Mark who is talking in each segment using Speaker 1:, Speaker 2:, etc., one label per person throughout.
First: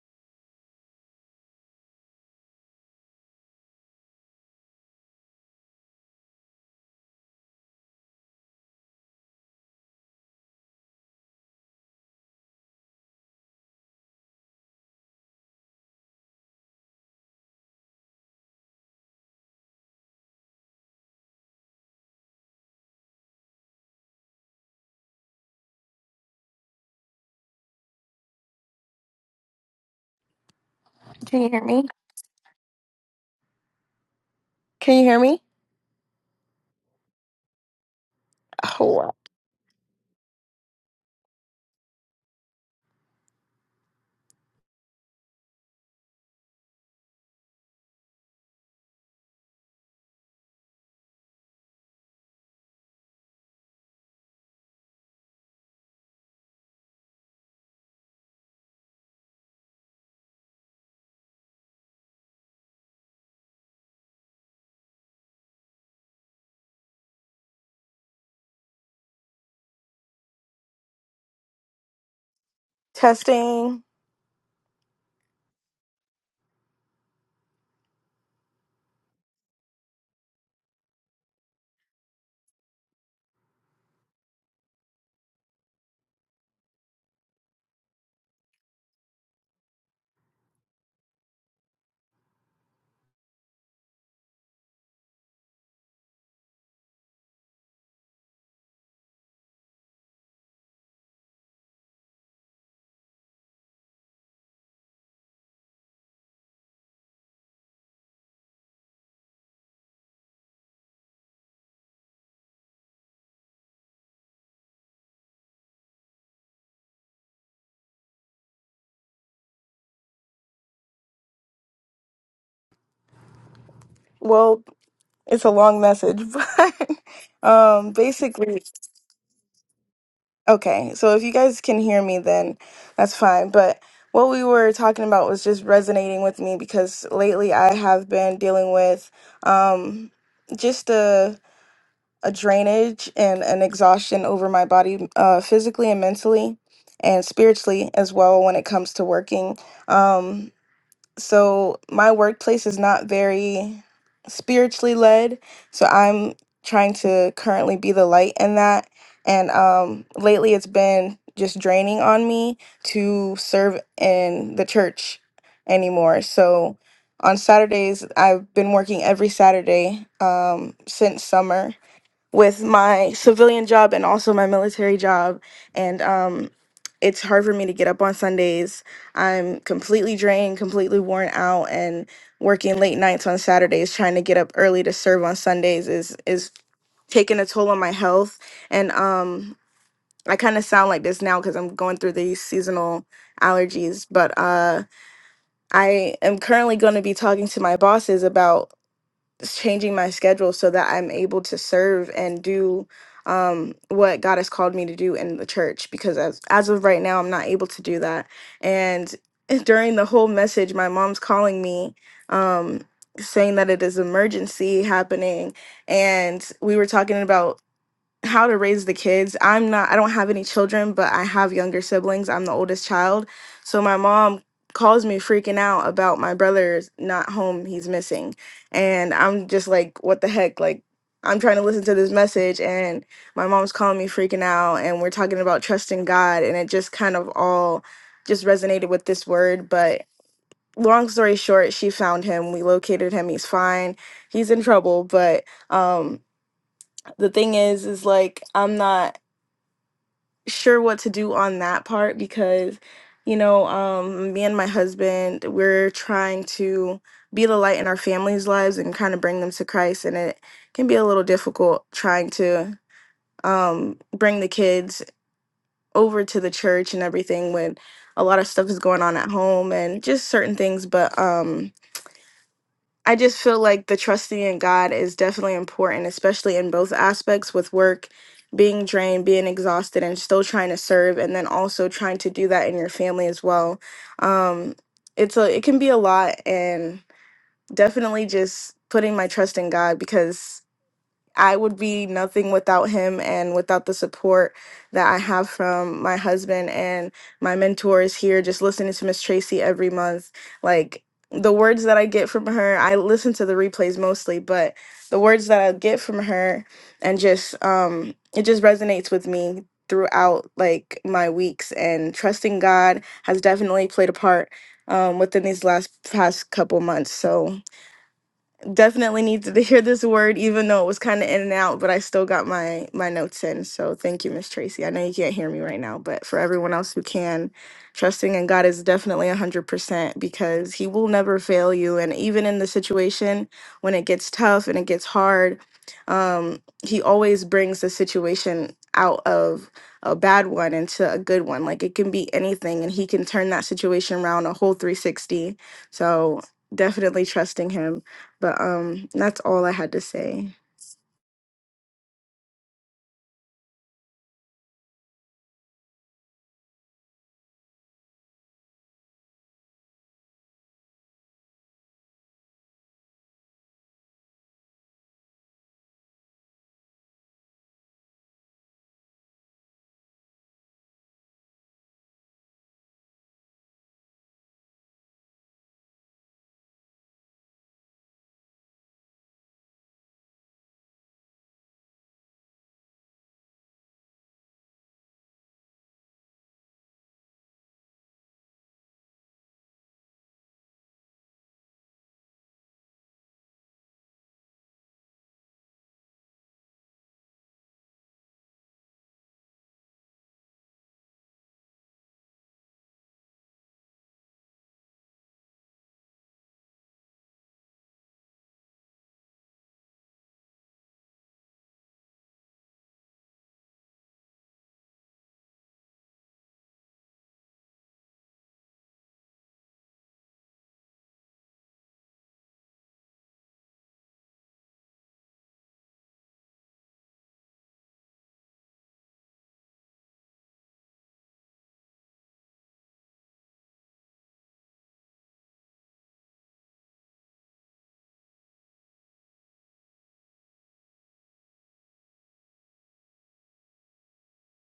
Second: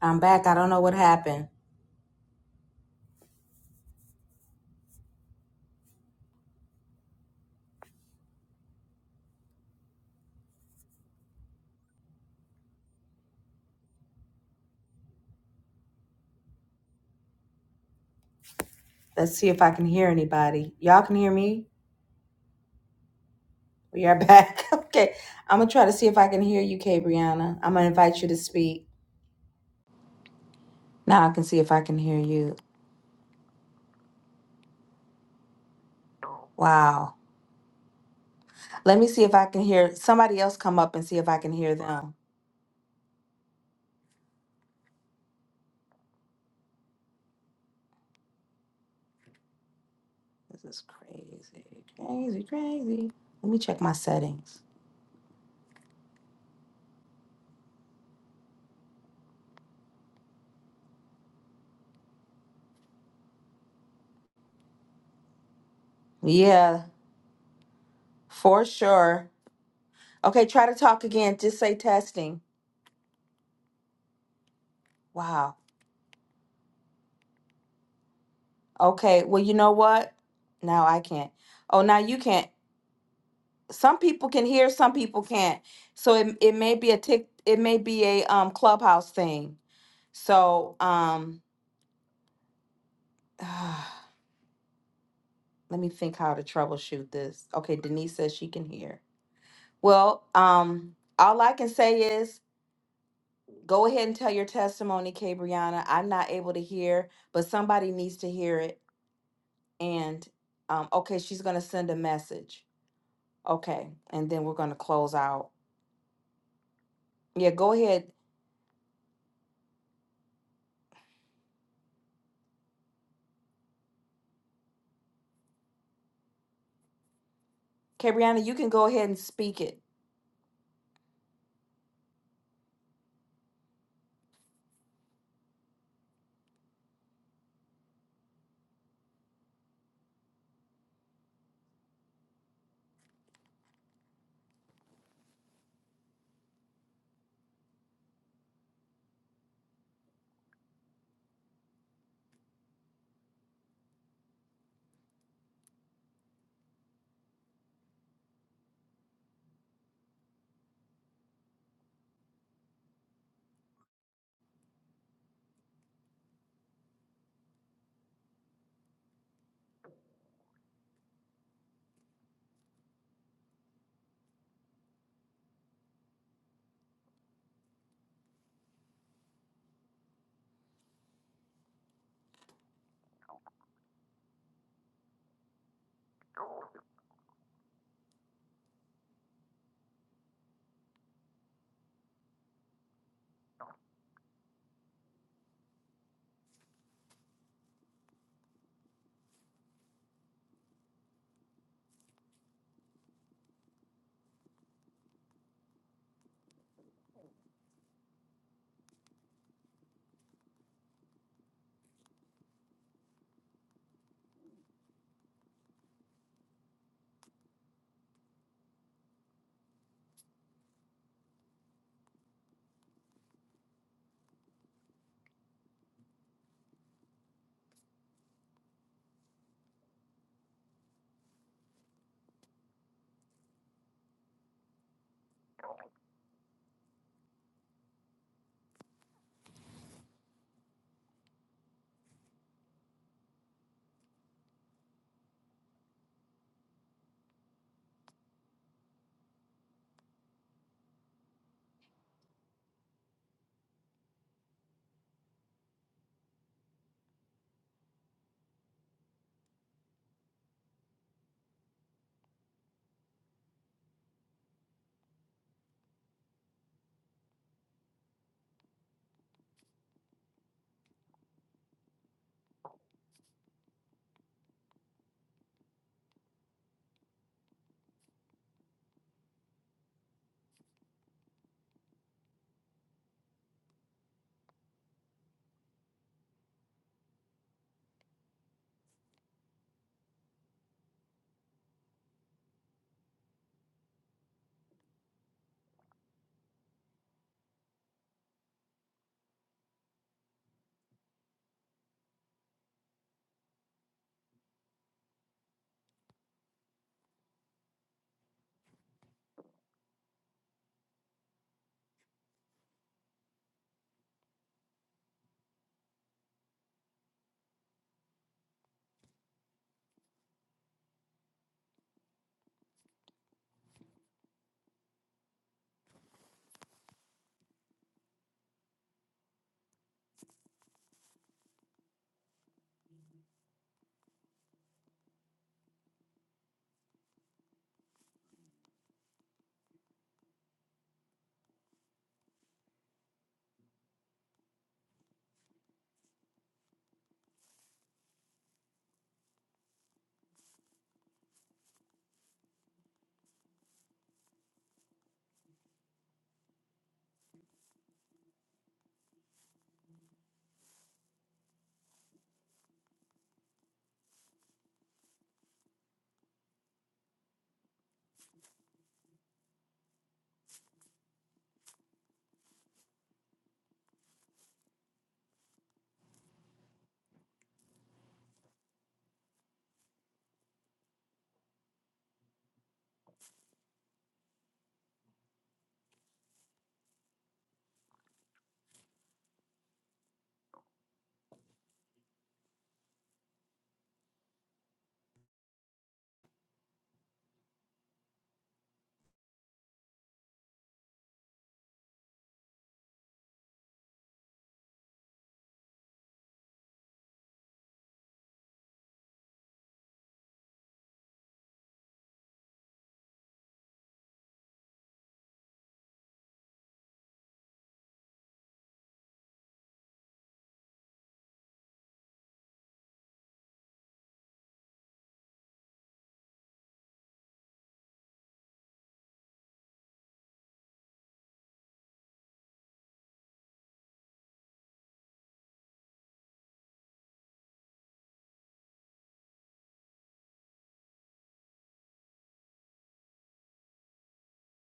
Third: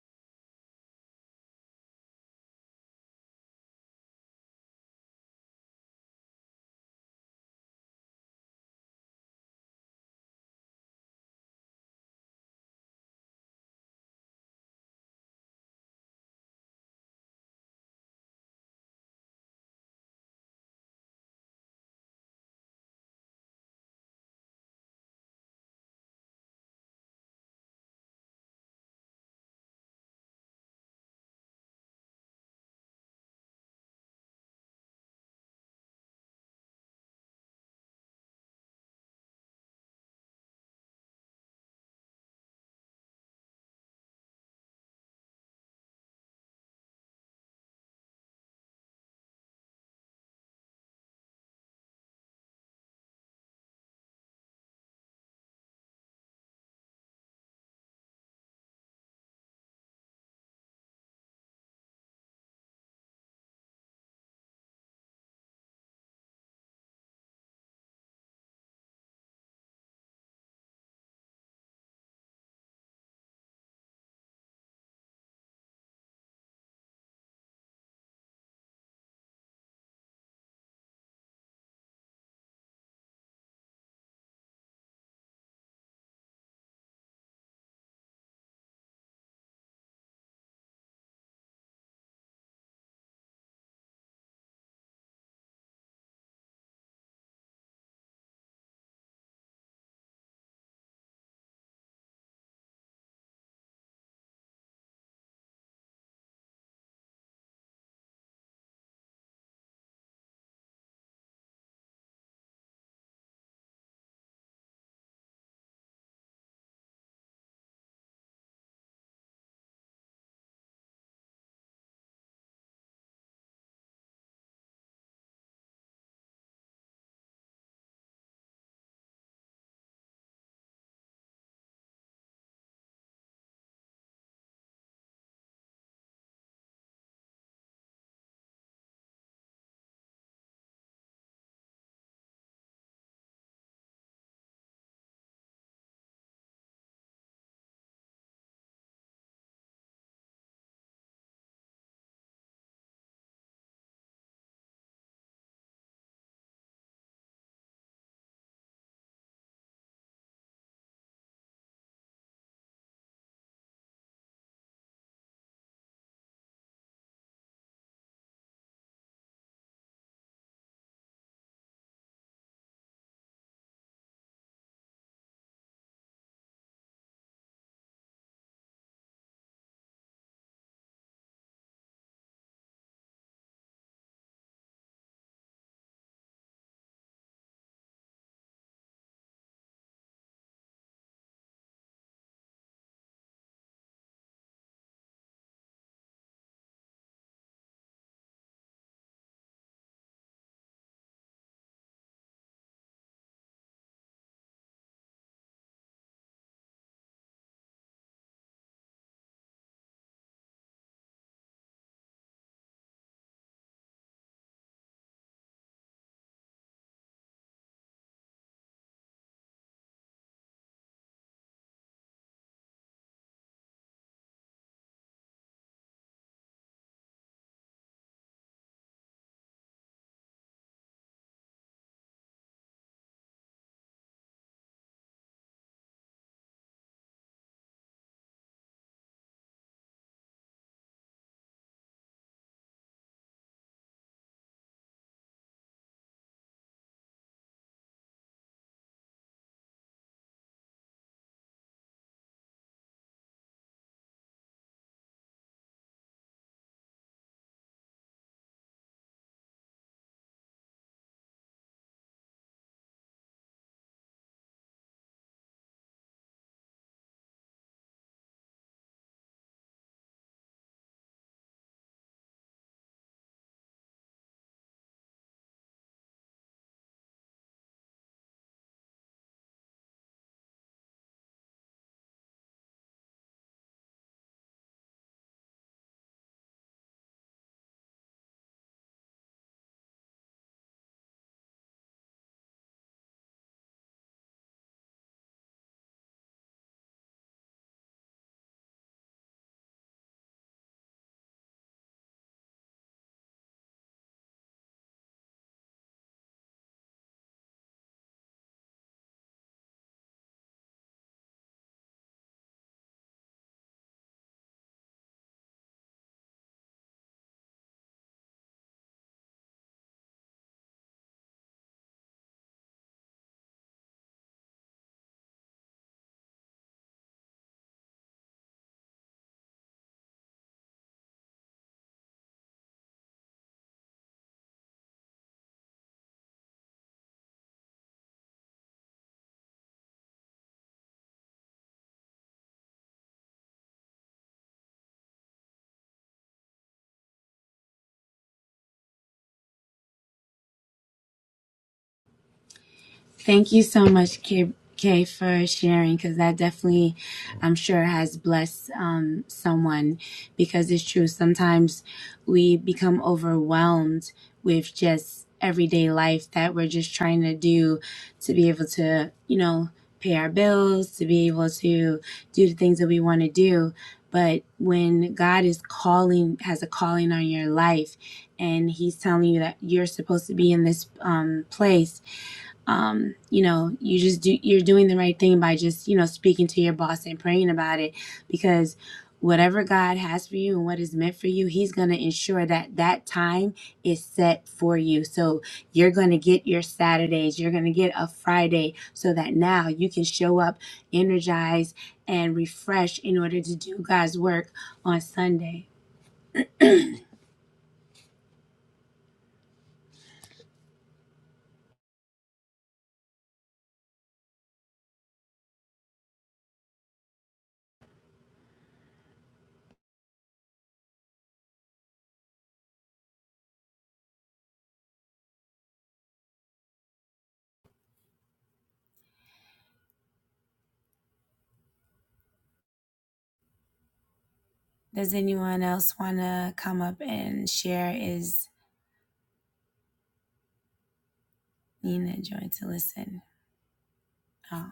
Speaker 1: I'm back. I don't know what happened. Let's see if I can hear anybody. Y'all can hear me? We are back. okay. I'm going to try to see if I can hear you, Kay Brianna. I'm going to invite you to speak. Now I
Speaker 2: Can
Speaker 1: can
Speaker 2: you
Speaker 1: see
Speaker 2: hear
Speaker 1: if I
Speaker 2: me?
Speaker 1: can hear you.
Speaker 2: Can you hear me?
Speaker 1: Wow.
Speaker 2: Oh,
Speaker 1: Let me
Speaker 2: wow.
Speaker 1: see if I can hear somebody else come up and see if I can hear them. This is crazy. Crazy, crazy. Let me check my settings. Yeah, for sure. Okay, try to talk again. Just say testing.
Speaker 2: testing.
Speaker 1: Wow. Okay. Well, you know what? Now I can't. Oh, now you can't. some people can hear, some people can't. So it it may be a tick, it may be a um clubhouse thing. So um, let me think how to troubleshoot this. Okay, Denise says she can hear. Well, um, all I can say is go ahead and tell your testimony, Cabriana. I'm not able to hear, but somebody needs to hear it. And um, okay, she's gonna send a message. Okay, and then we're gonna close out. Yeah, go ahead,
Speaker 2: Well, it's a long message, but um,
Speaker 1: Cabriana. You
Speaker 2: basically,
Speaker 1: can go ahead and speak it.
Speaker 2: okay. So if you guys can hear me, then that's fine. But what we were talking about was just resonating with me because lately I have been dealing with um, just a a drainage and an exhaustion over my body, uh, physically and mentally, and spiritually as well when it comes to working. Um, so my workplace is not very spiritually led so i'm trying to currently be the light in that and um lately it's been just draining on me to serve in the church anymore so on saturdays i've been working every saturday um since summer with my civilian job and also my military job and um it's hard for me to get up on Sundays. I'm completely drained, completely worn out and working late nights on Saturdays trying to get up early to serve on Sundays is is taking a toll on my health and um I kind of sound like this now cuz I'm going through these seasonal allergies, but uh I am currently going to be talking to my bosses about changing my schedule so that I'm able to serve and do um, what God has called me to do in the church. Because as as of right now, I'm not able to do that. And during the whole message, my mom's calling me, um, saying that it is emergency happening, and we were talking about how to raise the kids. I'm not I don't have any children, but I have younger siblings. I'm the oldest child. So my mom calls me freaking out about my brother's not home, he's missing. And I'm just like, what the heck? Like I'm trying to listen to this message and my mom's calling me freaking out and we're talking about trusting God and it just kind of all just resonated with this word, but long story short, she found him. We located him. He's fine. He's in trouble, but um the thing is is like I'm not sure what to do on that part because you know um me and my husband we're trying to be the light in our families lives and kind of bring them to christ and it can be a little difficult trying to um bring the kids over to the church and everything when a lot of stuff is going on at home and just certain things but um I just feel like the trusting in God is definitely important, especially in both aspects with work, being drained, being exhausted, and still trying to serve, and then also trying to do that in your family as well. Um, it's a it can be a lot, and definitely just putting my trust in God because I would be nothing without him and without the support that I have from my husband and my mentors here, just listening to Miss Tracy every month. Like the words that I get from her, I listen to the replays mostly, but the words that I get from her and just um it just resonates with me throughout like my weeks and trusting God has definitely played a part um within these last past couple months. So definitely needed to hear this word, even though it was kind of in and out, but I still got my my notes in. So thank you, Miss Tracy. I know you can't hear me right now, but for everyone else who can, trusting in God is definitely one hundred percent because He will never fail you. And even in the situation when it gets tough and it gets hard, um, He always brings the situation out of a bad one into a good one. Like it can be anything, and He can turn that situation around a whole three sixty. So definitely trusting Him. But um that's all I had to say.
Speaker 3: Thank you so much, Kay, Kay for sharing because that definitely, I'm sure, has blessed um, someone because it's true. Sometimes we become overwhelmed with just everyday life that we're just trying to do to be able to, you know, pay our bills, to be able to do the things that we want to do. But when God is calling, has a calling on your life, and He's telling you that you're supposed to be in this um, place, um, you know, you just do you're doing the right thing by just, you know, speaking to your boss and praying about it because whatever God has for you and what is meant for you, he's going to ensure that that time is set for you. So you're going to get your Saturdays, you're going to get a Friday so that now you can show up energized and refreshed in order to do God's work on Sunday. Does anyone else want to come up and share? Is Nina joined to listen? Oh.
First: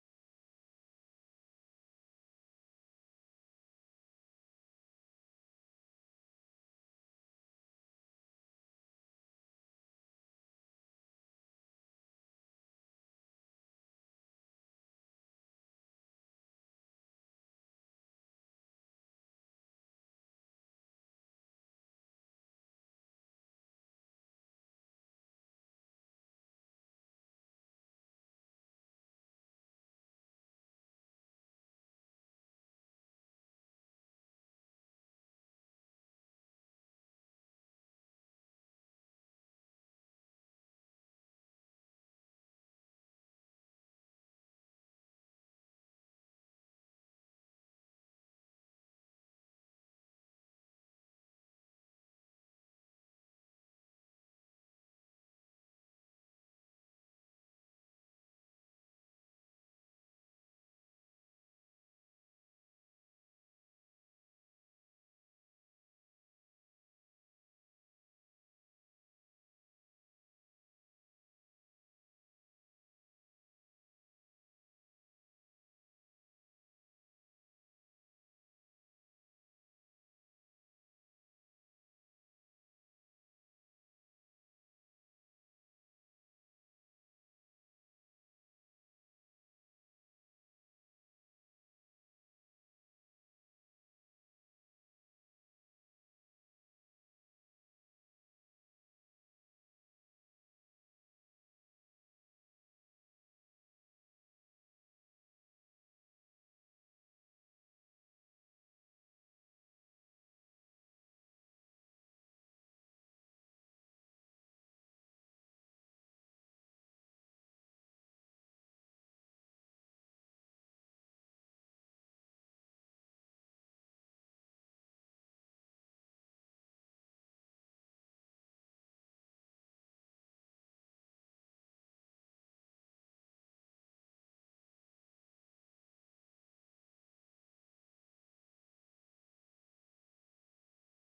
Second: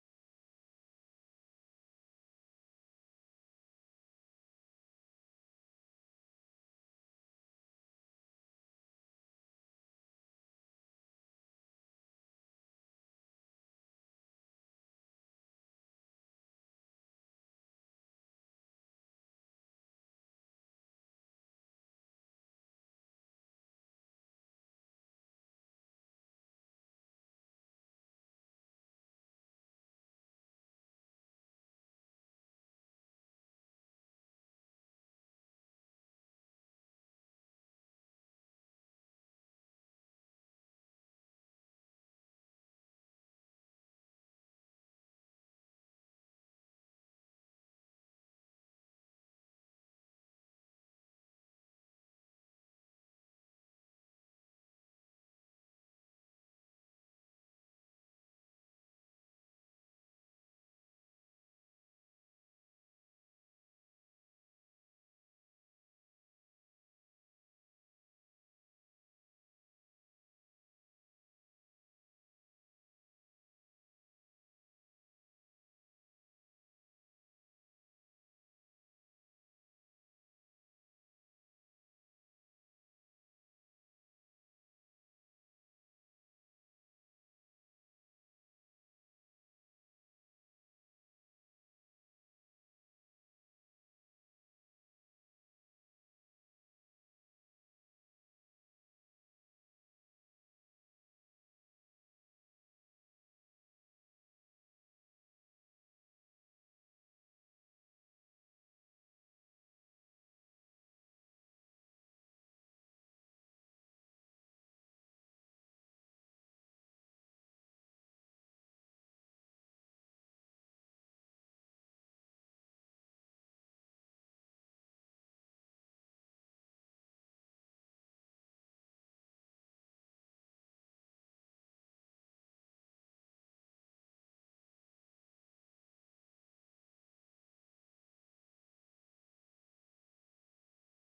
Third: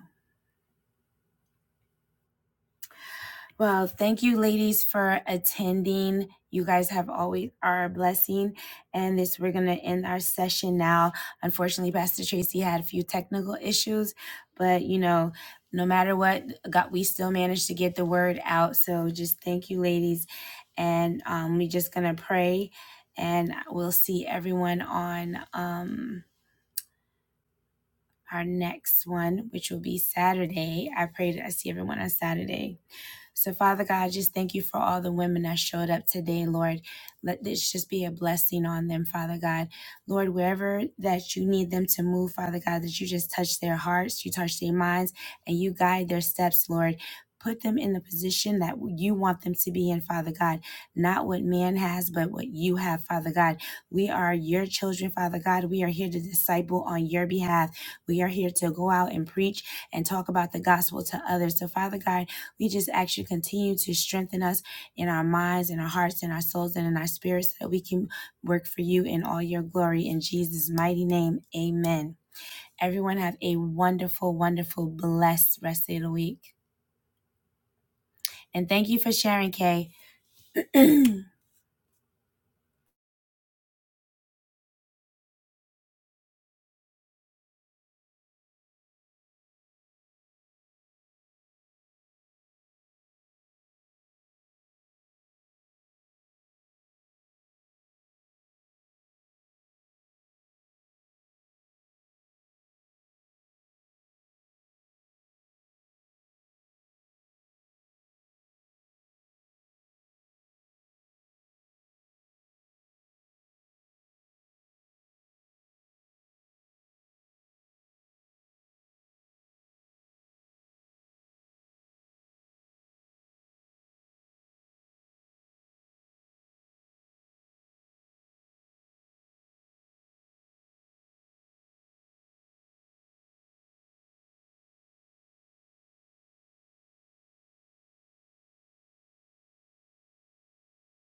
Speaker 3: Well, thank you, ladies, for attending. You guys have always are a blessing. And this, we're going to end our session now. Unfortunately, Pastor Tracy had a few technical issues, but you know, no matter what, God, we still managed to get the word out. So just thank you, ladies. And um, we're just going to pray and we'll see everyone on um, our next one, which will be Saturday. I pray that I see everyone on Saturday. So, Father God, just thank you for all the women that showed up today, Lord. Let this just be a blessing on them, Father God. Lord, wherever that you need them to move, Father God, that you just touch their hearts, you touch their minds, and you guide their steps, Lord. Put them in the position that you want them to be in, Father God. Not what man has, but what you have, Father God. We are your children, Father God. We are here to disciple on your behalf. We are here to go out and preach and talk about the gospel to others. So, Father God, we just ask you continue to strengthen us in our minds, in our hearts, in our souls, and in our spirits, so that we can work for you in all your glory. In Jesus' mighty name, amen. Everyone have a wonderful, wonderful, blessed rest of the week. And thank you for sharing, Kay.